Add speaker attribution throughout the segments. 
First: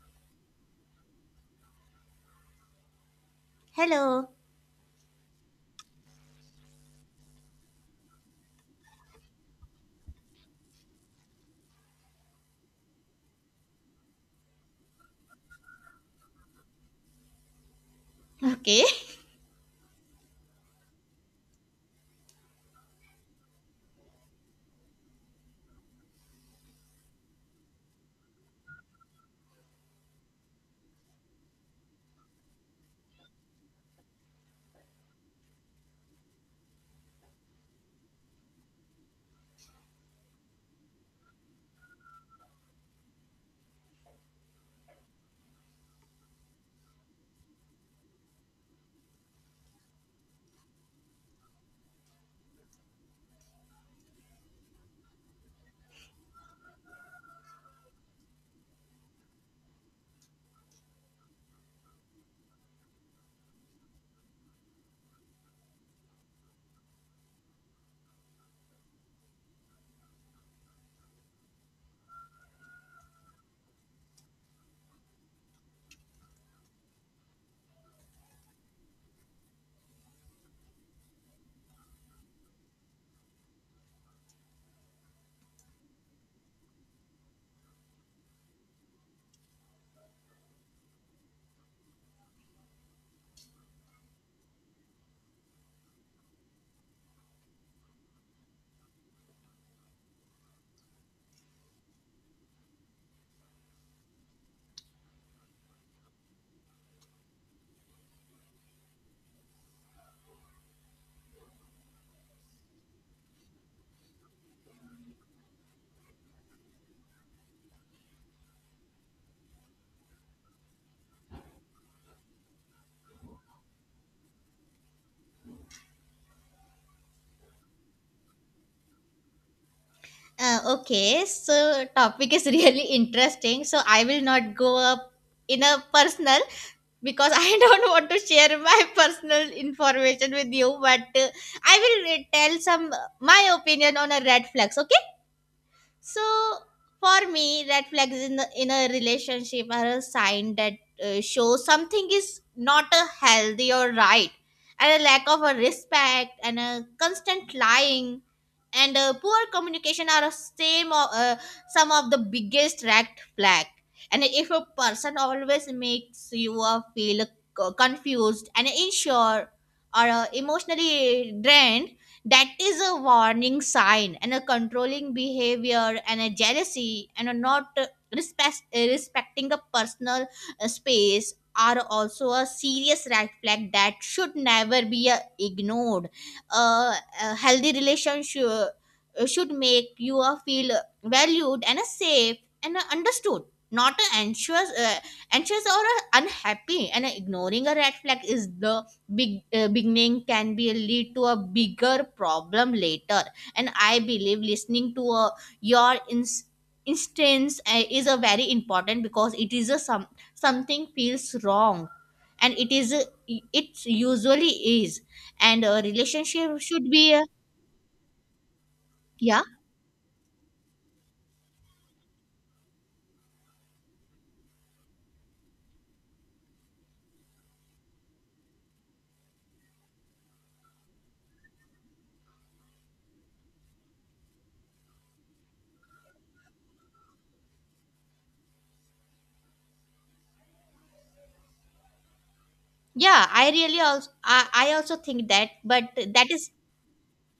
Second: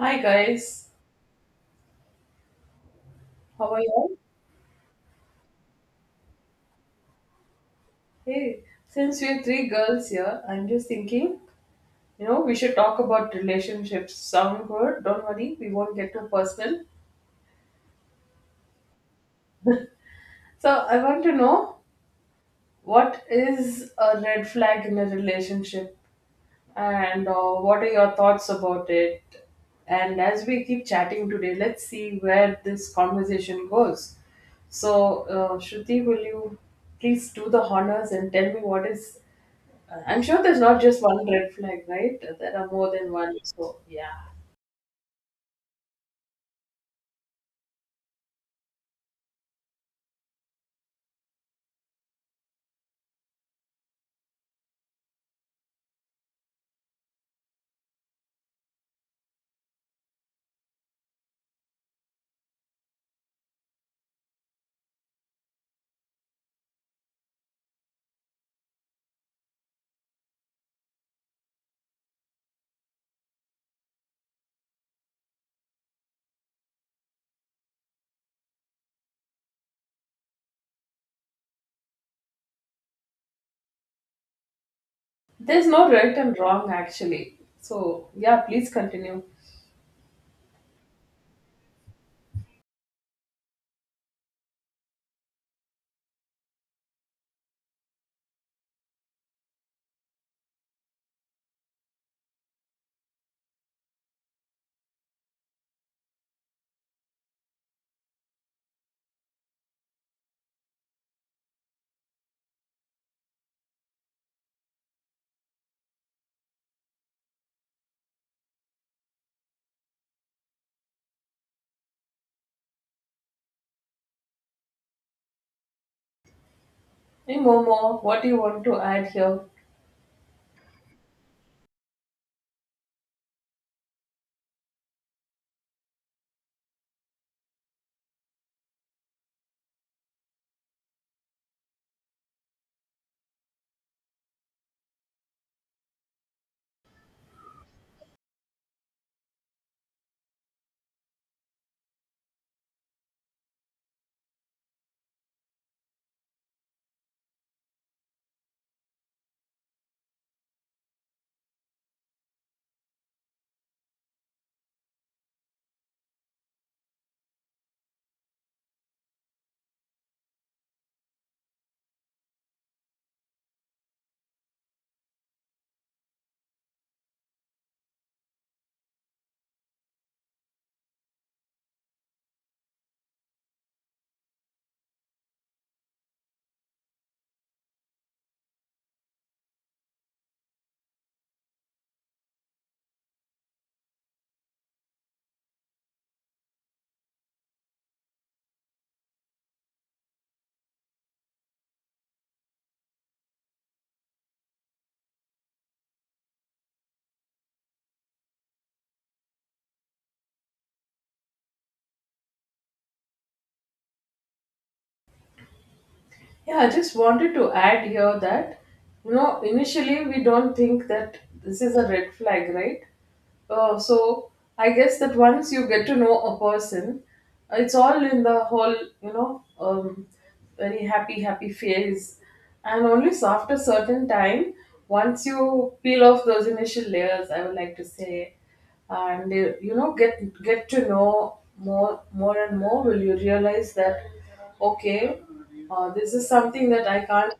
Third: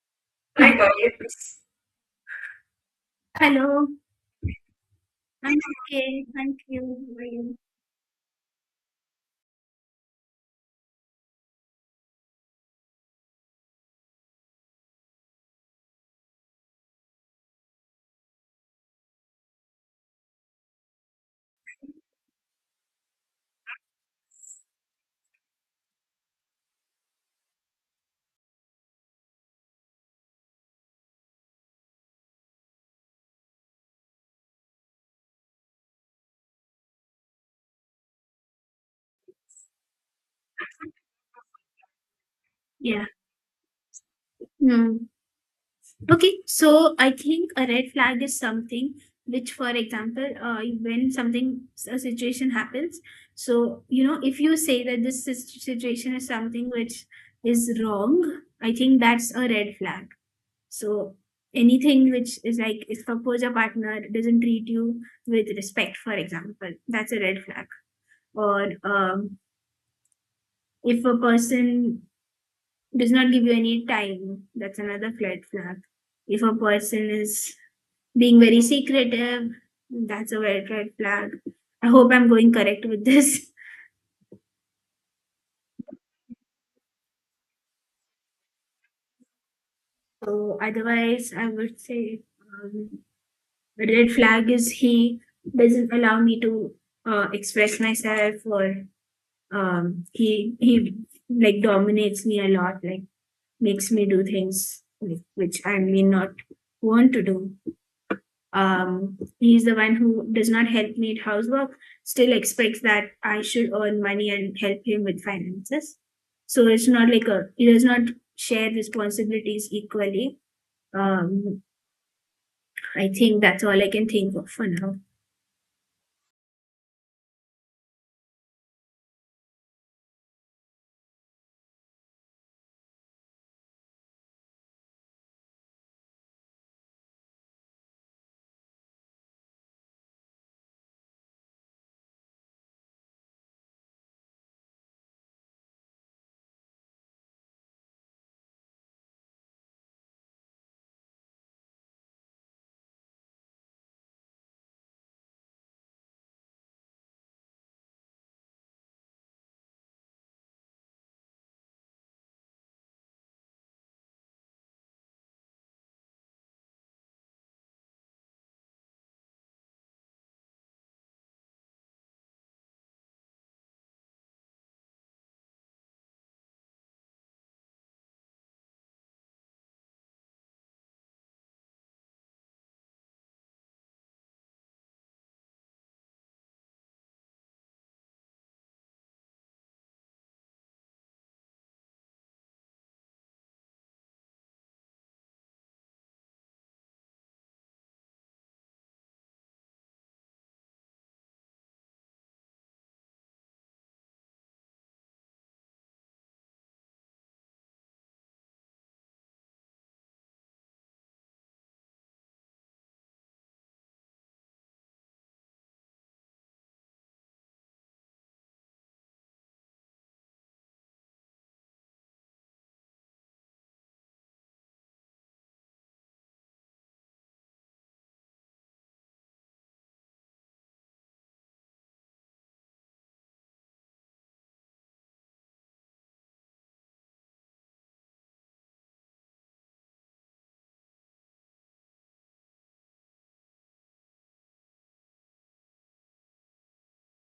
Speaker 1: Hi
Speaker 2: Hi,
Speaker 1: guys,
Speaker 2: got
Speaker 1: how are
Speaker 2: Hello,
Speaker 1: you all?
Speaker 3: Hello.
Speaker 2: I'm okay. Thank you. How are you?
Speaker 1: Hey, since we're three girls here, I'm just thinking, you know, we should talk about relationships. Sound good? Don't worry, we won't get too personal.
Speaker 3: Okay.
Speaker 1: So I want to know what is a red flag in a relationship, and what are your thoughts about it? And as we keep chatting today, let's see where this conversation goes. So, Shruti, will you please do the honors and tell me what is. Uh, I'm sure there's not just one red flag, right? There are more
Speaker 2: Yeah.
Speaker 1: than one. So, yeah.
Speaker 2: Hmm. Okay. So I think a red flag is something which, for example, when something a situation happens, so you know, if you say that this situation is something which is wrong, I think that's a red flag. So anything which is like, if suppose your partner doesn't treat you with respect, for example, that's a red flag. Or if a person does not give you any time, that's another red flag. If a person is being very secretive, that's a red flag. I hope I'm going correct with this.
Speaker 1: There's no right and wrong, actually. So, yeah, please continue.
Speaker 2: So otherwise, I would say um, a red flag is he doesn't allow me to express myself, or um, he like dominates me a lot, like makes me do things like, which I may not want to do. He's the one who does not help me at housework, still expects that I should earn money and help him with finances. So it's not like a he does not share responsibilities equally. um I think that's all I can think of for now.
Speaker 1: Hey, Momo, what do you want to add here?
Speaker 3: Okay. So topic is really interesting. So I will not go up in a personal because I don't want to share my personal information with you. But I will tell some my opinion on a red flags. Okay. So for me, red flags in, the, in a relationship are a sign that show something is not a healthy or right, and a lack of a respect and a constant lying and poor communication are a same of, some of the biggest red flag. And if a person always makes you feel confused and unsure or emotionally drained, that is a warning sign and a controlling behavior and a jealousy and a not respecting a personal space are also a serious red flag that should never be ignored. Uh, a healthy relationship should make you feel valued and safe and understood, not anxious or unhappy, and ignoring a red flag is the big beginning, can be lead to a bigger problem later. And I believe listening to your instance is a very important because it is a some something feels wrong, and it is it usually is. And a
Speaker 1: Yeah,
Speaker 3: relationship
Speaker 1: I
Speaker 3: should
Speaker 1: just
Speaker 3: be.
Speaker 1: wanted to add here that, you know,
Speaker 3: Yeah.
Speaker 1: initially we don't think that this is a red flag, right? So I guess that once you get to know a person, it's all in the whole, you know, um, very happy phase. And only after certain time, once you peel off those initial layers, I would like to say, and you know get to know more and more will you
Speaker 3: yeah i
Speaker 1: realize
Speaker 3: really
Speaker 1: that
Speaker 3: also I, I also
Speaker 1: okay,
Speaker 3: think that, but
Speaker 1: this is
Speaker 3: that is.
Speaker 1: something that I can't,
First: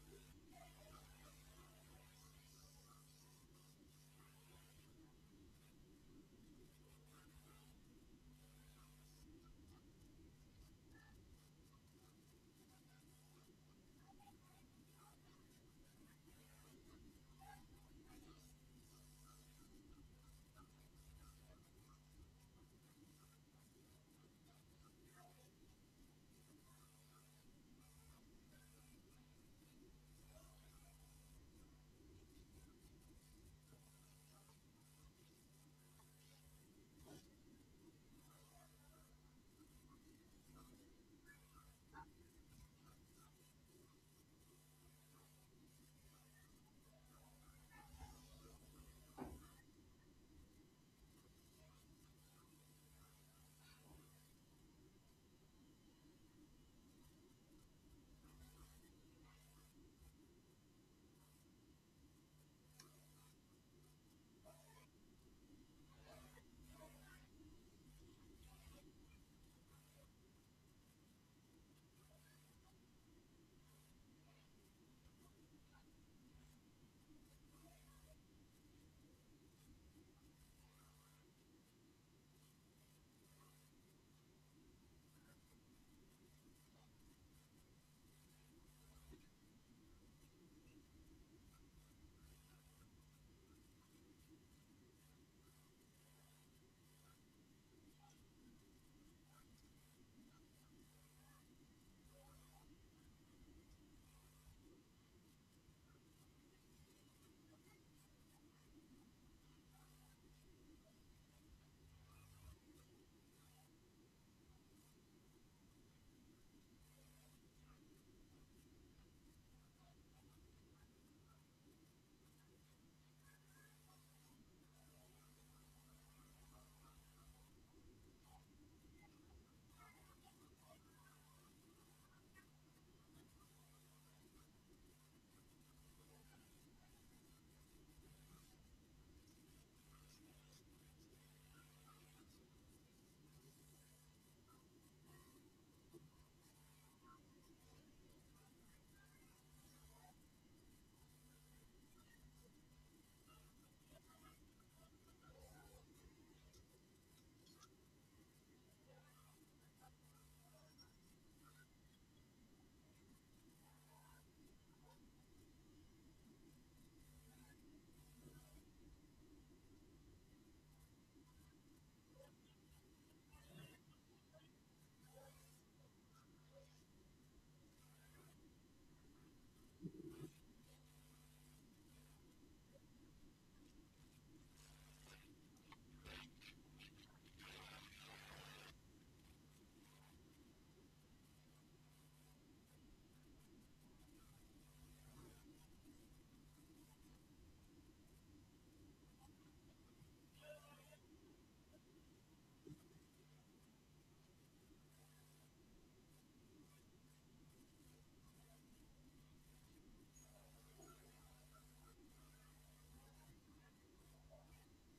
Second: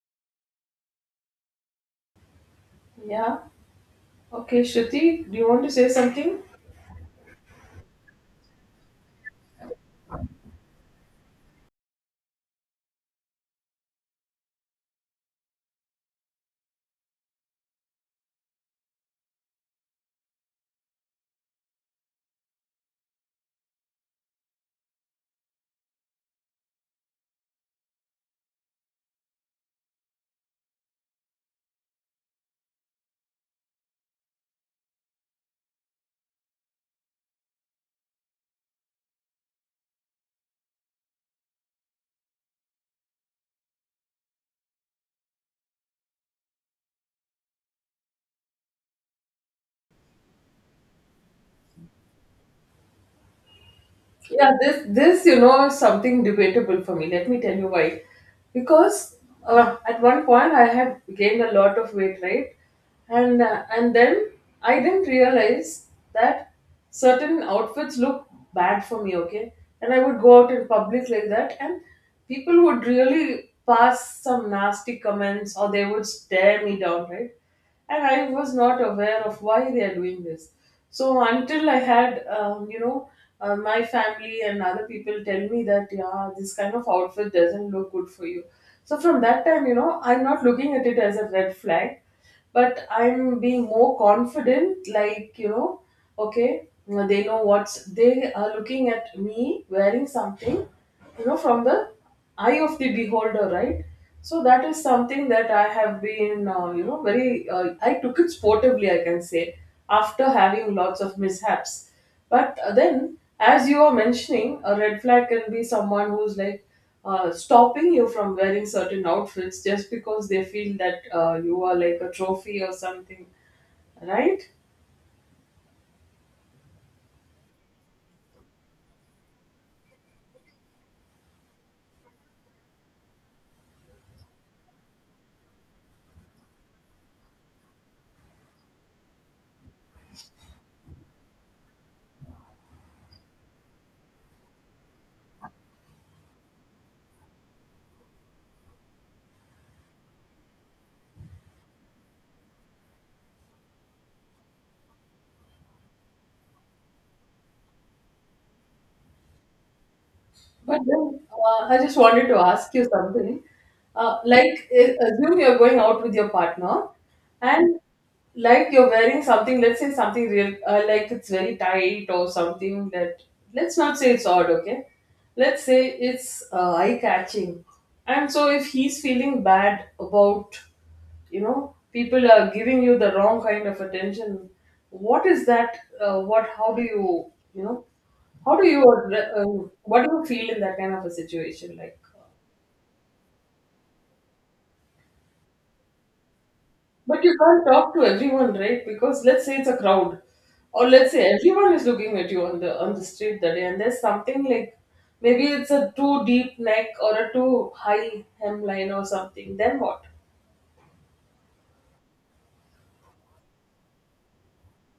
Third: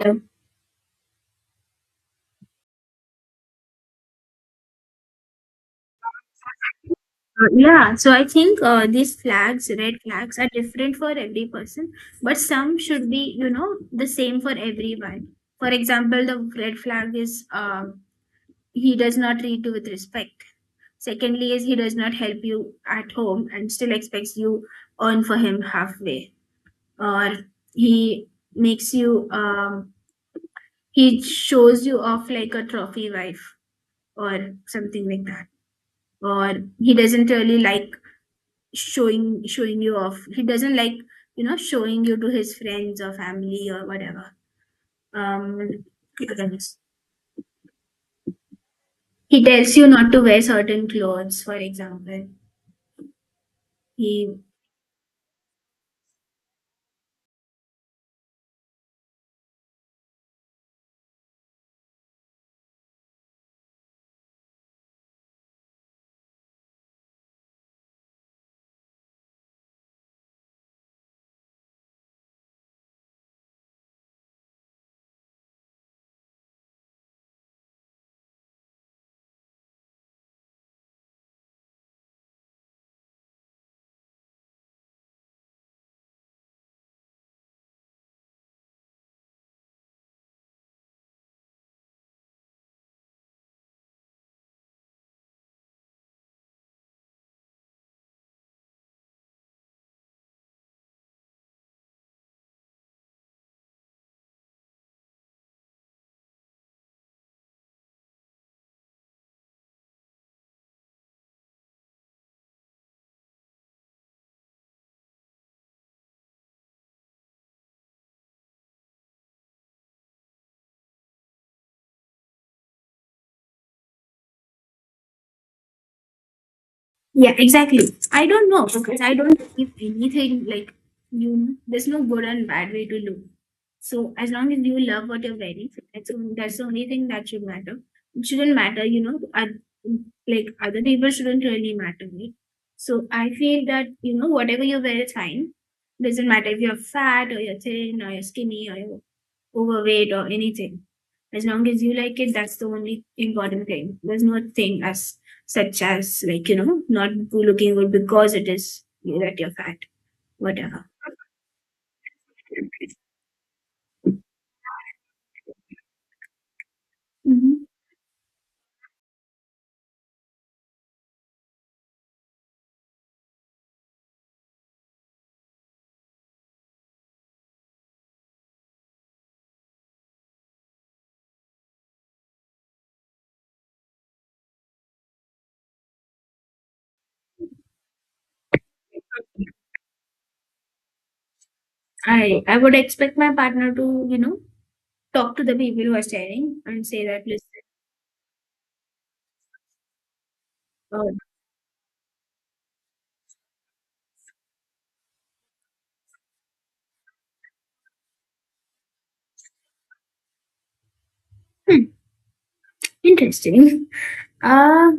Speaker 2: Yeah.
Speaker 1: yeah, okay, Shruti, do you want to say something?
Speaker 2: Yeah, so I think these flags, red flags, are different for every person, but some should be, you know, the same for everyone. For example, the red flag is he does not treat you with respect. Secondly is he does not help you at home and still expects you earn for him halfway. Or he makes you he shows you off like a trophy wife or something like that. Or he doesn't really like showing you off. He doesn't like, you know, showing you to his friends or family or whatever. um he tells you not to wear certain clothes, for example. He
Speaker 1: This you know is something debatable for me. Let me tell you why. Because at one point I had gained a lot of weight, right? And then I didn't realize that certain outfits look bad for me. Okay, and I would go out in public like that, and people would really pass some nasty comments or they would stare me down, right? And I was not aware of why they are doing this. So until I had, you know, my family and other people tell me that yeah, this kind of outfit doesn't look good for you. So from that time, you know, I'm not looking at it as a red flag, but I'm being more confident, like, you know, okay, they know what's they are looking at me wearing something, you know, from the eye of the beholder, right? So that is something that I have been, you know, very, I took it sportively, I can say, after having lots of mishaps. But then as you are mentioning, a red flag can be someone who's like, stopping you from wearing certain outfits just because they feel that you are like a trophy or something, right?
Speaker 2: Yeah, exactly. I don't know because I don't believe anything like you. There's no good and bad way to look. So as long as you love what you're wearing, that's that's the only thing that should matter. It shouldn't matter, you know. Like other people shouldn't really matter, right? So I feel that you know whatever you wear is fine. Doesn't matter if you're fat or you're thin or you're skinny or you're overweight or anything. As long as you like it, that's the only important thing. There's no thing as such as like, you know, not looking good because it is you that you're fat,
Speaker 1: But
Speaker 2: whatever.
Speaker 1: then I just wanted to ask you something. Like, assume you're going out with your partner,
Speaker 2: Hmm.
Speaker 1: and like you're wearing something, let's say something real, like it's very tight or something that, let's not say it's odd, okay? Let's say it's eye catching. And so, if he's feeling bad about, you know, people are giving you the wrong kind of attention, what is that? How do you, you know? How do you, what do you feel in that kind of a situation? Like,
Speaker 2: I would expect my partner to, you know, talk to the people who are staring and say
Speaker 1: but
Speaker 2: that
Speaker 1: you
Speaker 2: listen,
Speaker 1: can't talk to everyone, right? Because let's say it's a crowd, or let's
Speaker 2: oh,
Speaker 1: say everyone is looking at you on the street that day, and there's something like maybe it's a too deep neck or a too high hemline or something. Then what?
Speaker 2: hmm, interesting. Uh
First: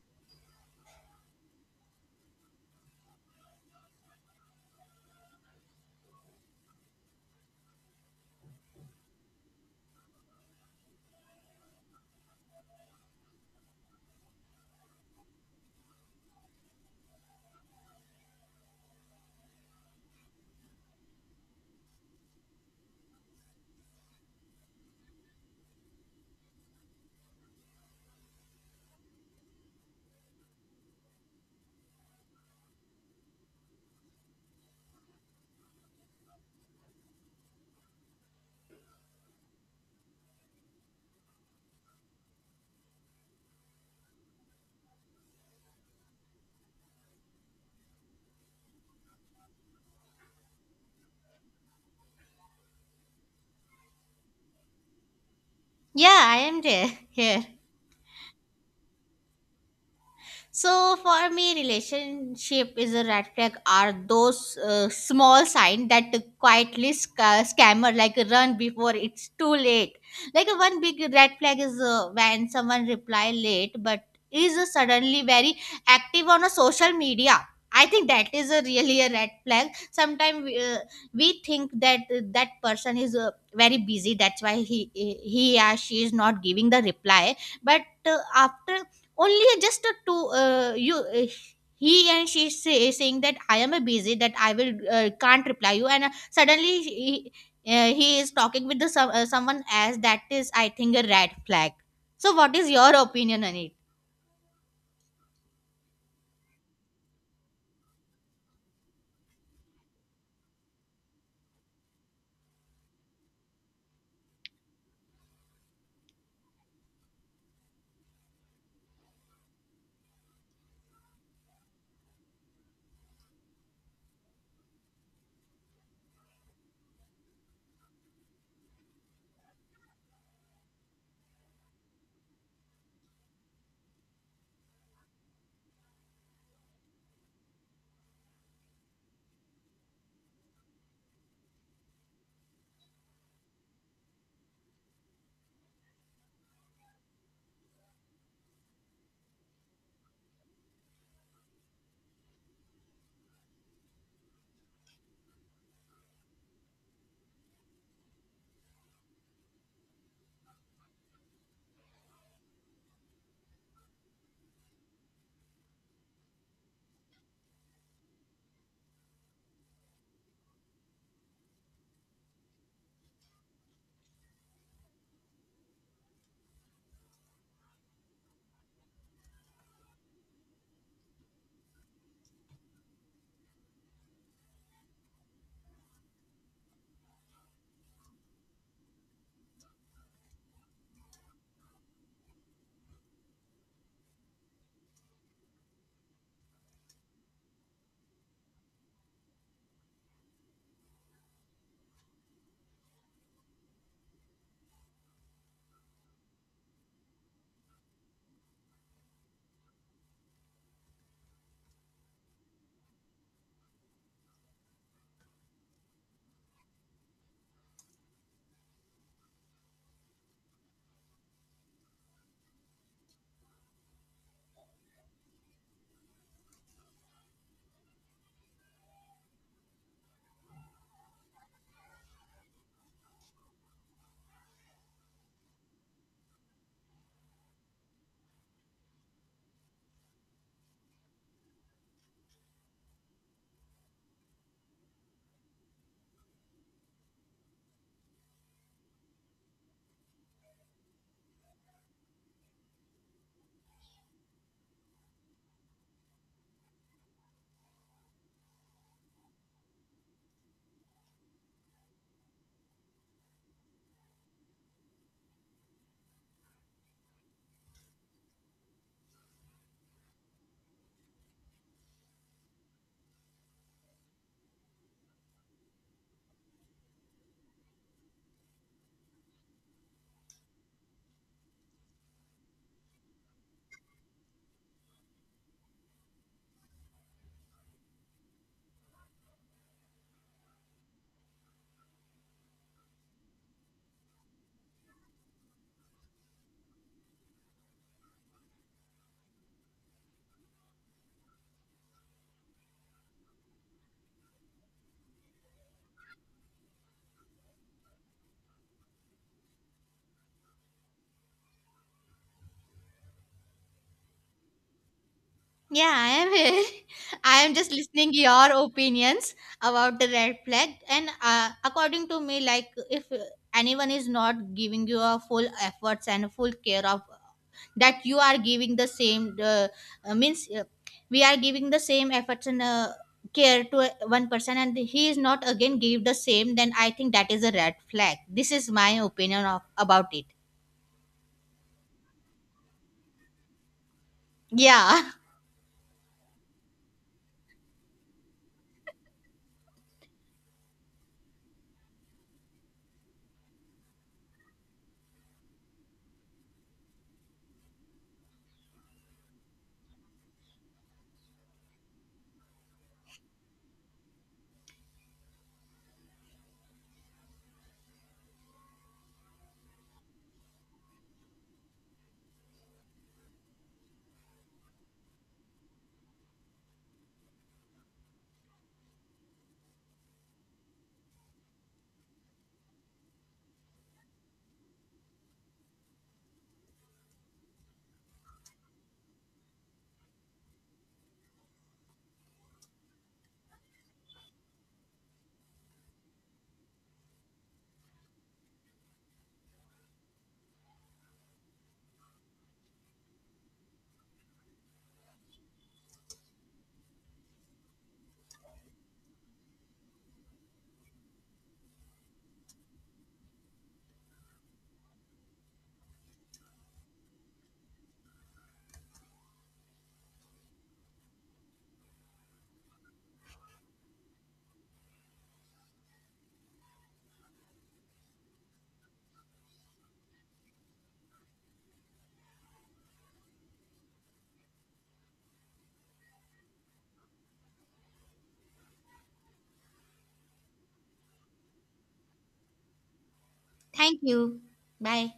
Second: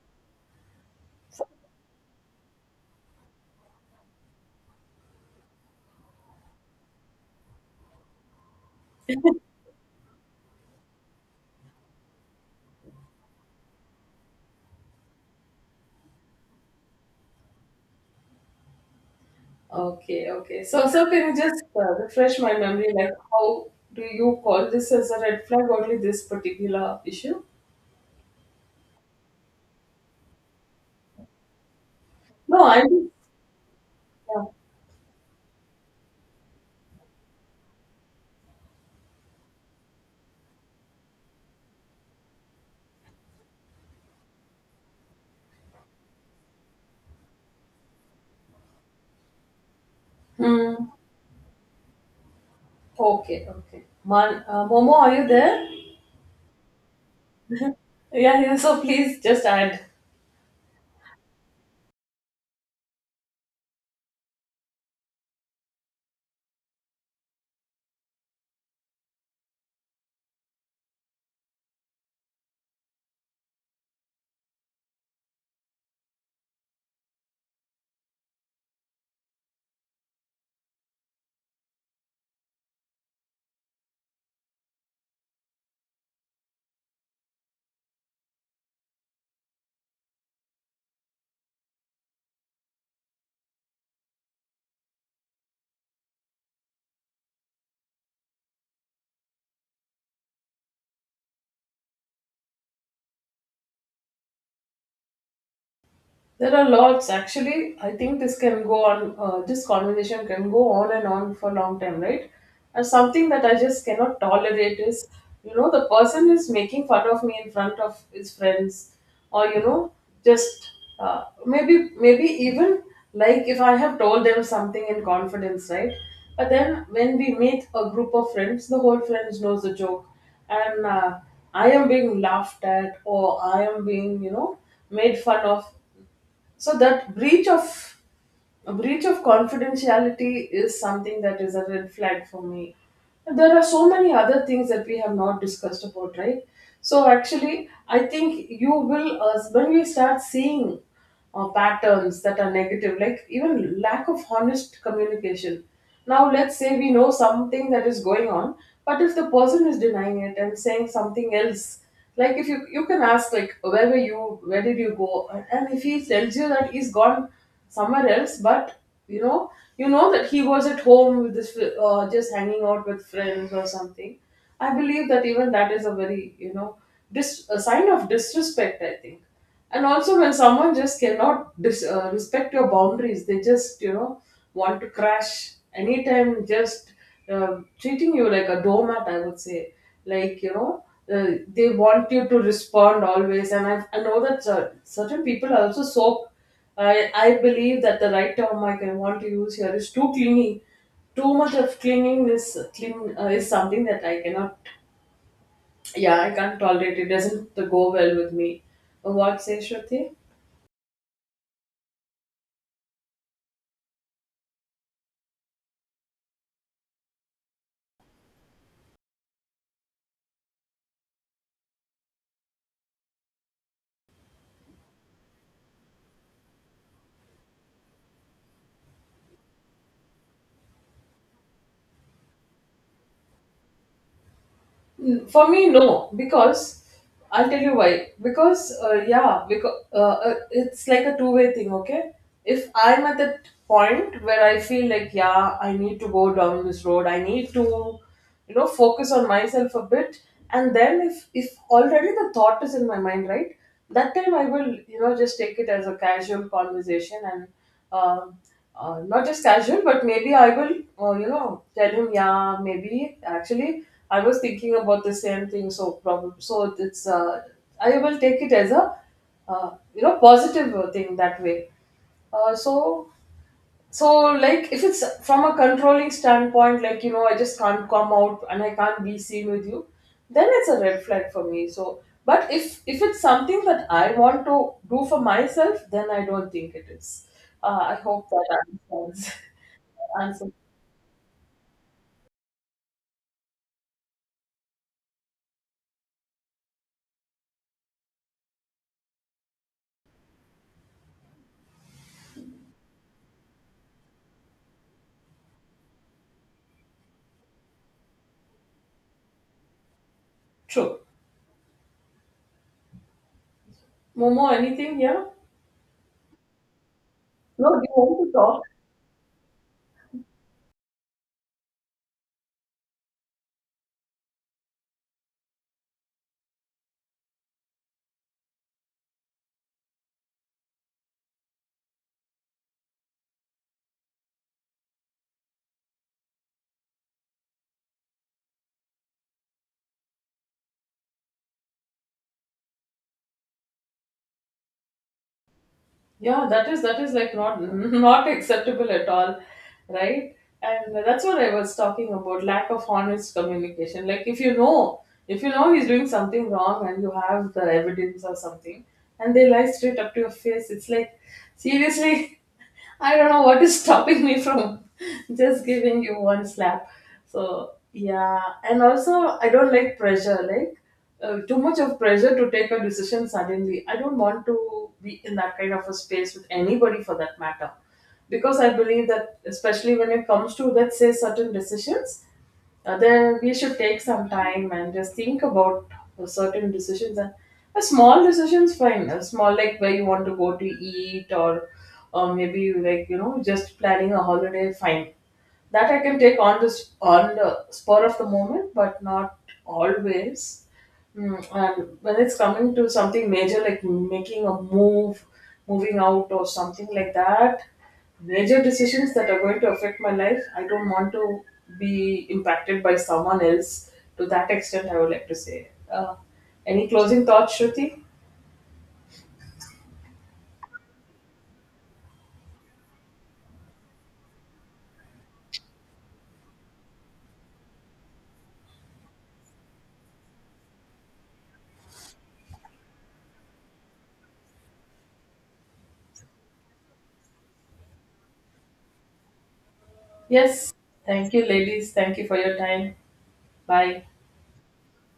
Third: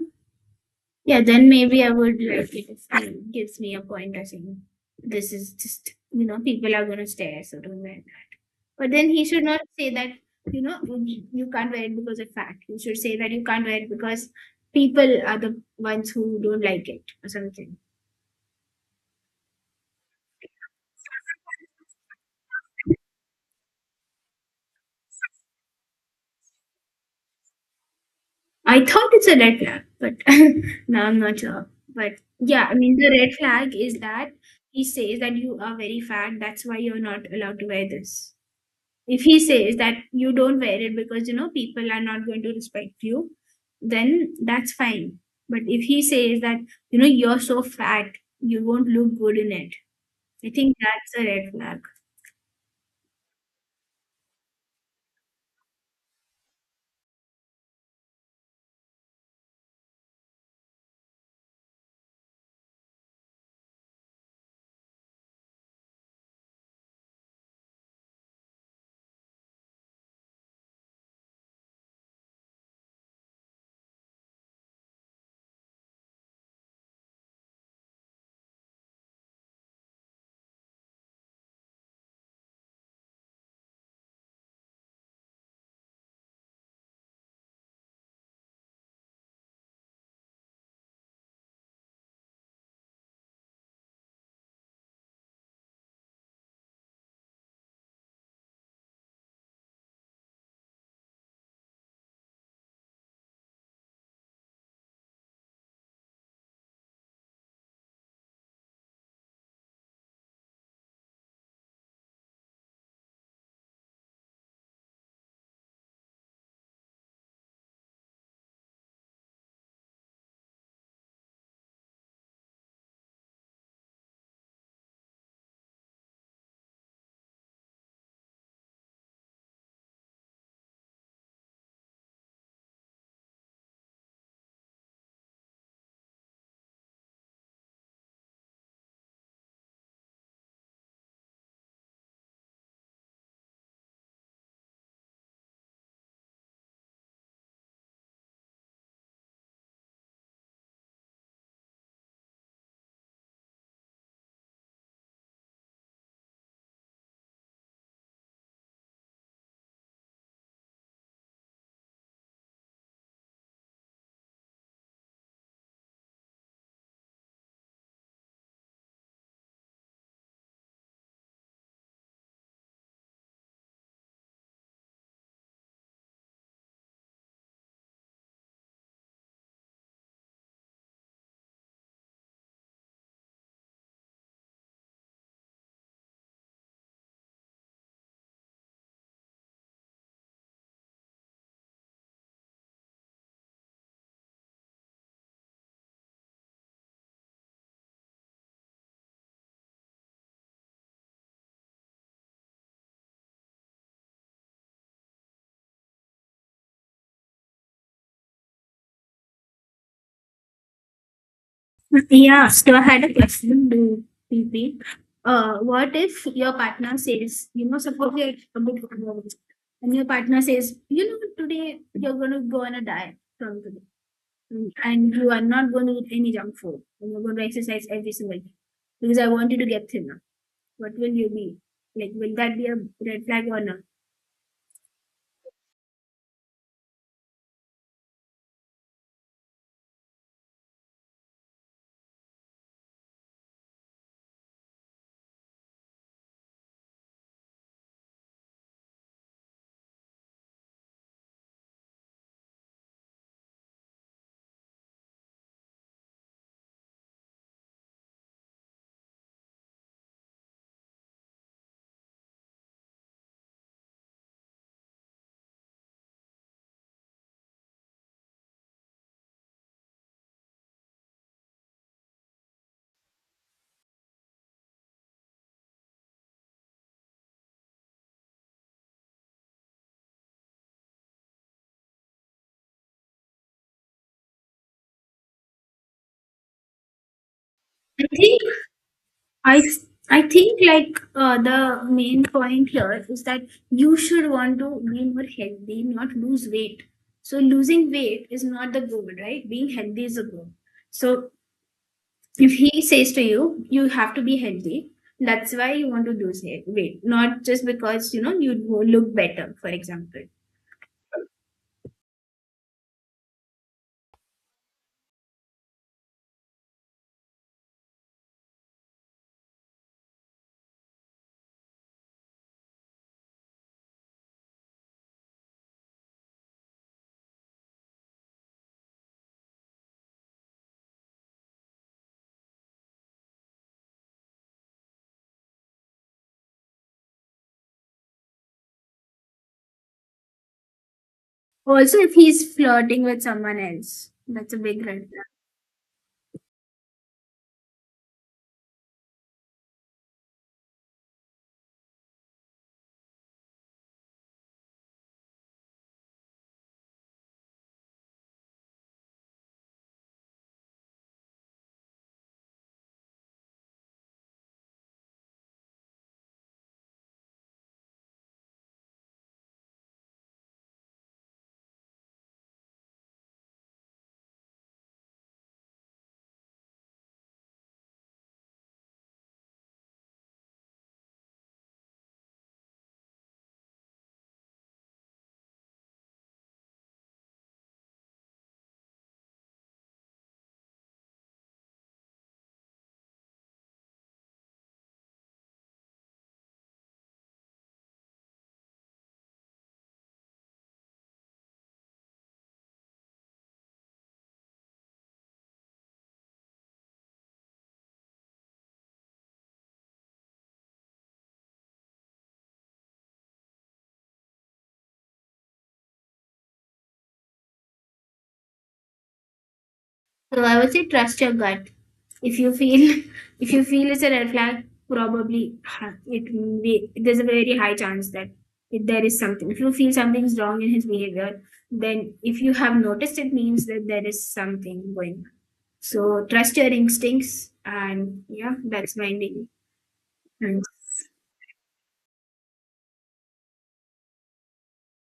Speaker 2: yeah, then maybe I would like it if he gives me a point or saying this is just, you know, people are gonna stare, so don't worry. But then he should not say that, you know, you can't wear it because of fat. You should say that you can't wear it because people are the ones who don't like it or something.
Speaker 1: Okay, okay. So, so can you just refresh my memory? Like, how do you call this as a red flag? Only this particular issue?
Speaker 2: I thought it's a red flag, but now I'm not sure. But
Speaker 1: No,
Speaker 2: yeah, I mean, the
Speaker 1: I'm.
Speaker 2: red flag is that he says that you are very fat, that's why you're not allowed to wear this. If he says that you don't wear it because, you know, people are not going to respect you, then that's fine. But if he says that, you know, you're so fat, you won't look good in it. I
Speaker 1: Hmm.
Speaker 2: think that's a red flag.
Speaker 1: Okay, okay. Man, Momo, are you there?
Speaker 3: Yeah, I am there here.
Speaker 1: Yeah, yeah. So please just add.
Speaker 3: So for me, relationship is a red flag are those small sign that quietly scammer like run before it's too late. Like one big red flag is when someone reply late but is suddenly very active on a social media. I think that is a really a red flag. Sometimes we think that that person is very busy. That's why he or she is not giving the reply. But after only just a two you he and she say saying that I am a busy, that I will can't reply you, and suddenly he is talking with the some, someone, as that is I think a red flag. So what is your opinion on it?
Speaker 1: There are lots, actually. I think this can go on, this conversation can go on and on for a long time, right? And something that I just cannot tolerate is, you know, the person is making fun of me in front of his friends, or you know, just maybe even like if I have told them something in confidence, right? But then when we meet a group of friends, the whole friends knows the joke, and I am being laughed at, or I am being, you know, made fun of, so that breach of a breach of confidentiality is something that is a red flag for me. There are so many other things that we have not discussed about, right? So actually, I think you will when we start seeing patterns that are negative, like even lack of honest communication. Now, let's say we know something that is going on, but if the person is denying it and saying something else, like if you can ask, like, where were you, where did you go, and if he tells you that he's gone somewhere else, but you know, you know that he was at home with this, just hanging out with friends or something. I believe that even that is a very, you know, a sign of disrespect, I think. And also when someone just cannot respect your boundaries, they just, you know, want to crash anytime, just treating you like a doormat, I would say, like, you know, uh, they want you to respond always. And I know that certain people are also so, I believe that the right term I can want to use here is too clingy. Too much of clinging is cling, is something that I cannot, yeah, I can't tolerate. It doesn't go well with me. What say Shruti?
Speaker 2: Yeah, so I had a question to P. P. What if your partner says, you know, suppose you're a bit overweight, and your partner says, you know, today you're going to go on a diet from today, and you are not going to eat any junk food, and you're going to exercise every single day because I want you to get thinner. What will you be? Like, will that be a red flag or not?
Speaker 1: For me, no, because I'll tell you why. Because it's like a two-way thing. Okay, if I'm at that point where I feel like, yeah, I need to go down this road. I need to, you know, focus on myself a bit. And then if already the thought is in my mind, right? That time I will, you know, just take it as a casual conversation and uh, not just casual, but maybe I will, you know, tell him, yeah, maybe actually I was thinking about the same thing. So probably, so it's, I will take it as a, you know, positive thing that way. Uh, so so, like, if it's from a controlling standpoint, like, you know, I just can't come out and I can't be seen with you, then it's a red flag for me. So, but if it's something that I want to do for myself, then I don't think it is. I
Speaker 2: I
Speaker 1: hope
Speaker 2: think
Speaker 1: that answers
Speaker 2: I th- I
Speaker 1: answers.
Speaker 2: think like the main point here is that you should want to be more healthy, not lose weight. So losing weight is not the goal, right? Being healthy is the goal. So if he says to you, you have to be healthy. That's why you want to lose weight, not just because you know you look better, for example.
Speaker 1: True. Momo, anything here?
Speaker 3: Yeah, I am here. I am just
Speaker 1: No, do you
Speaker 3: listening
Speaker 1: want to
Speaker 3: your
Speaker 1: talk?
Speaker 3: opinions about the red flag, and according to me, like if anyone is not giving you a full efforts and full care of that you are giving the same means we are giving the same efforts and care to one person, and he is not again give the same. Then I think that is a red flag. This is my opinion of about it.
Speaker 2: Also, if he's flirting with someone else, that's a big
Speaker 3: Yeah.
Speaker 2: red
Speaker 1: Yeah, that is like not not acceptable at all, right? And that's what I was talking about, lack of honest communication. Like if you know he's doing something wrong and you have the evidence or something, and they lie straight up to your face, it's like seriously. I don't know what is stopping me from just giving you one slap. So yeah, and also I don't like pressure, like too much of pressure to take a decision suddenly. I don't want to be in that kind of a space with anybody for that matter, because I believe that especially when it comes to, let's say, certain decisions, there we should take some time and just think about certain decisions and small decisions fine, small like where you want to go to eat, or maybe you like, you know, just planning a holiday, fine, that I can take on this on the spur of the moment, but not always. Mm, and when it's coming to something major, like making a move, moving out, or something like that, major decisions that are going to affect my life, I don't want to be impacted by someone else to that extent. I would like to say. Any closing thoughts, Shruti?
Speaker 2: So I would say trust your gut. If you feel if you feel it's a red flag, probably huh, it may, there's a very high chance that it, there is something. If you feel something's wrong in his behavior, then if you have noticed, it means that there is something going on. So trust your instincts, and yeah, that's my name.
Speaker 1: Yes. Thank you, ladies. Thank you for your time.
Speaker 3: Thank
Speaker 1: Bye.
Speaker 3: you. Bye.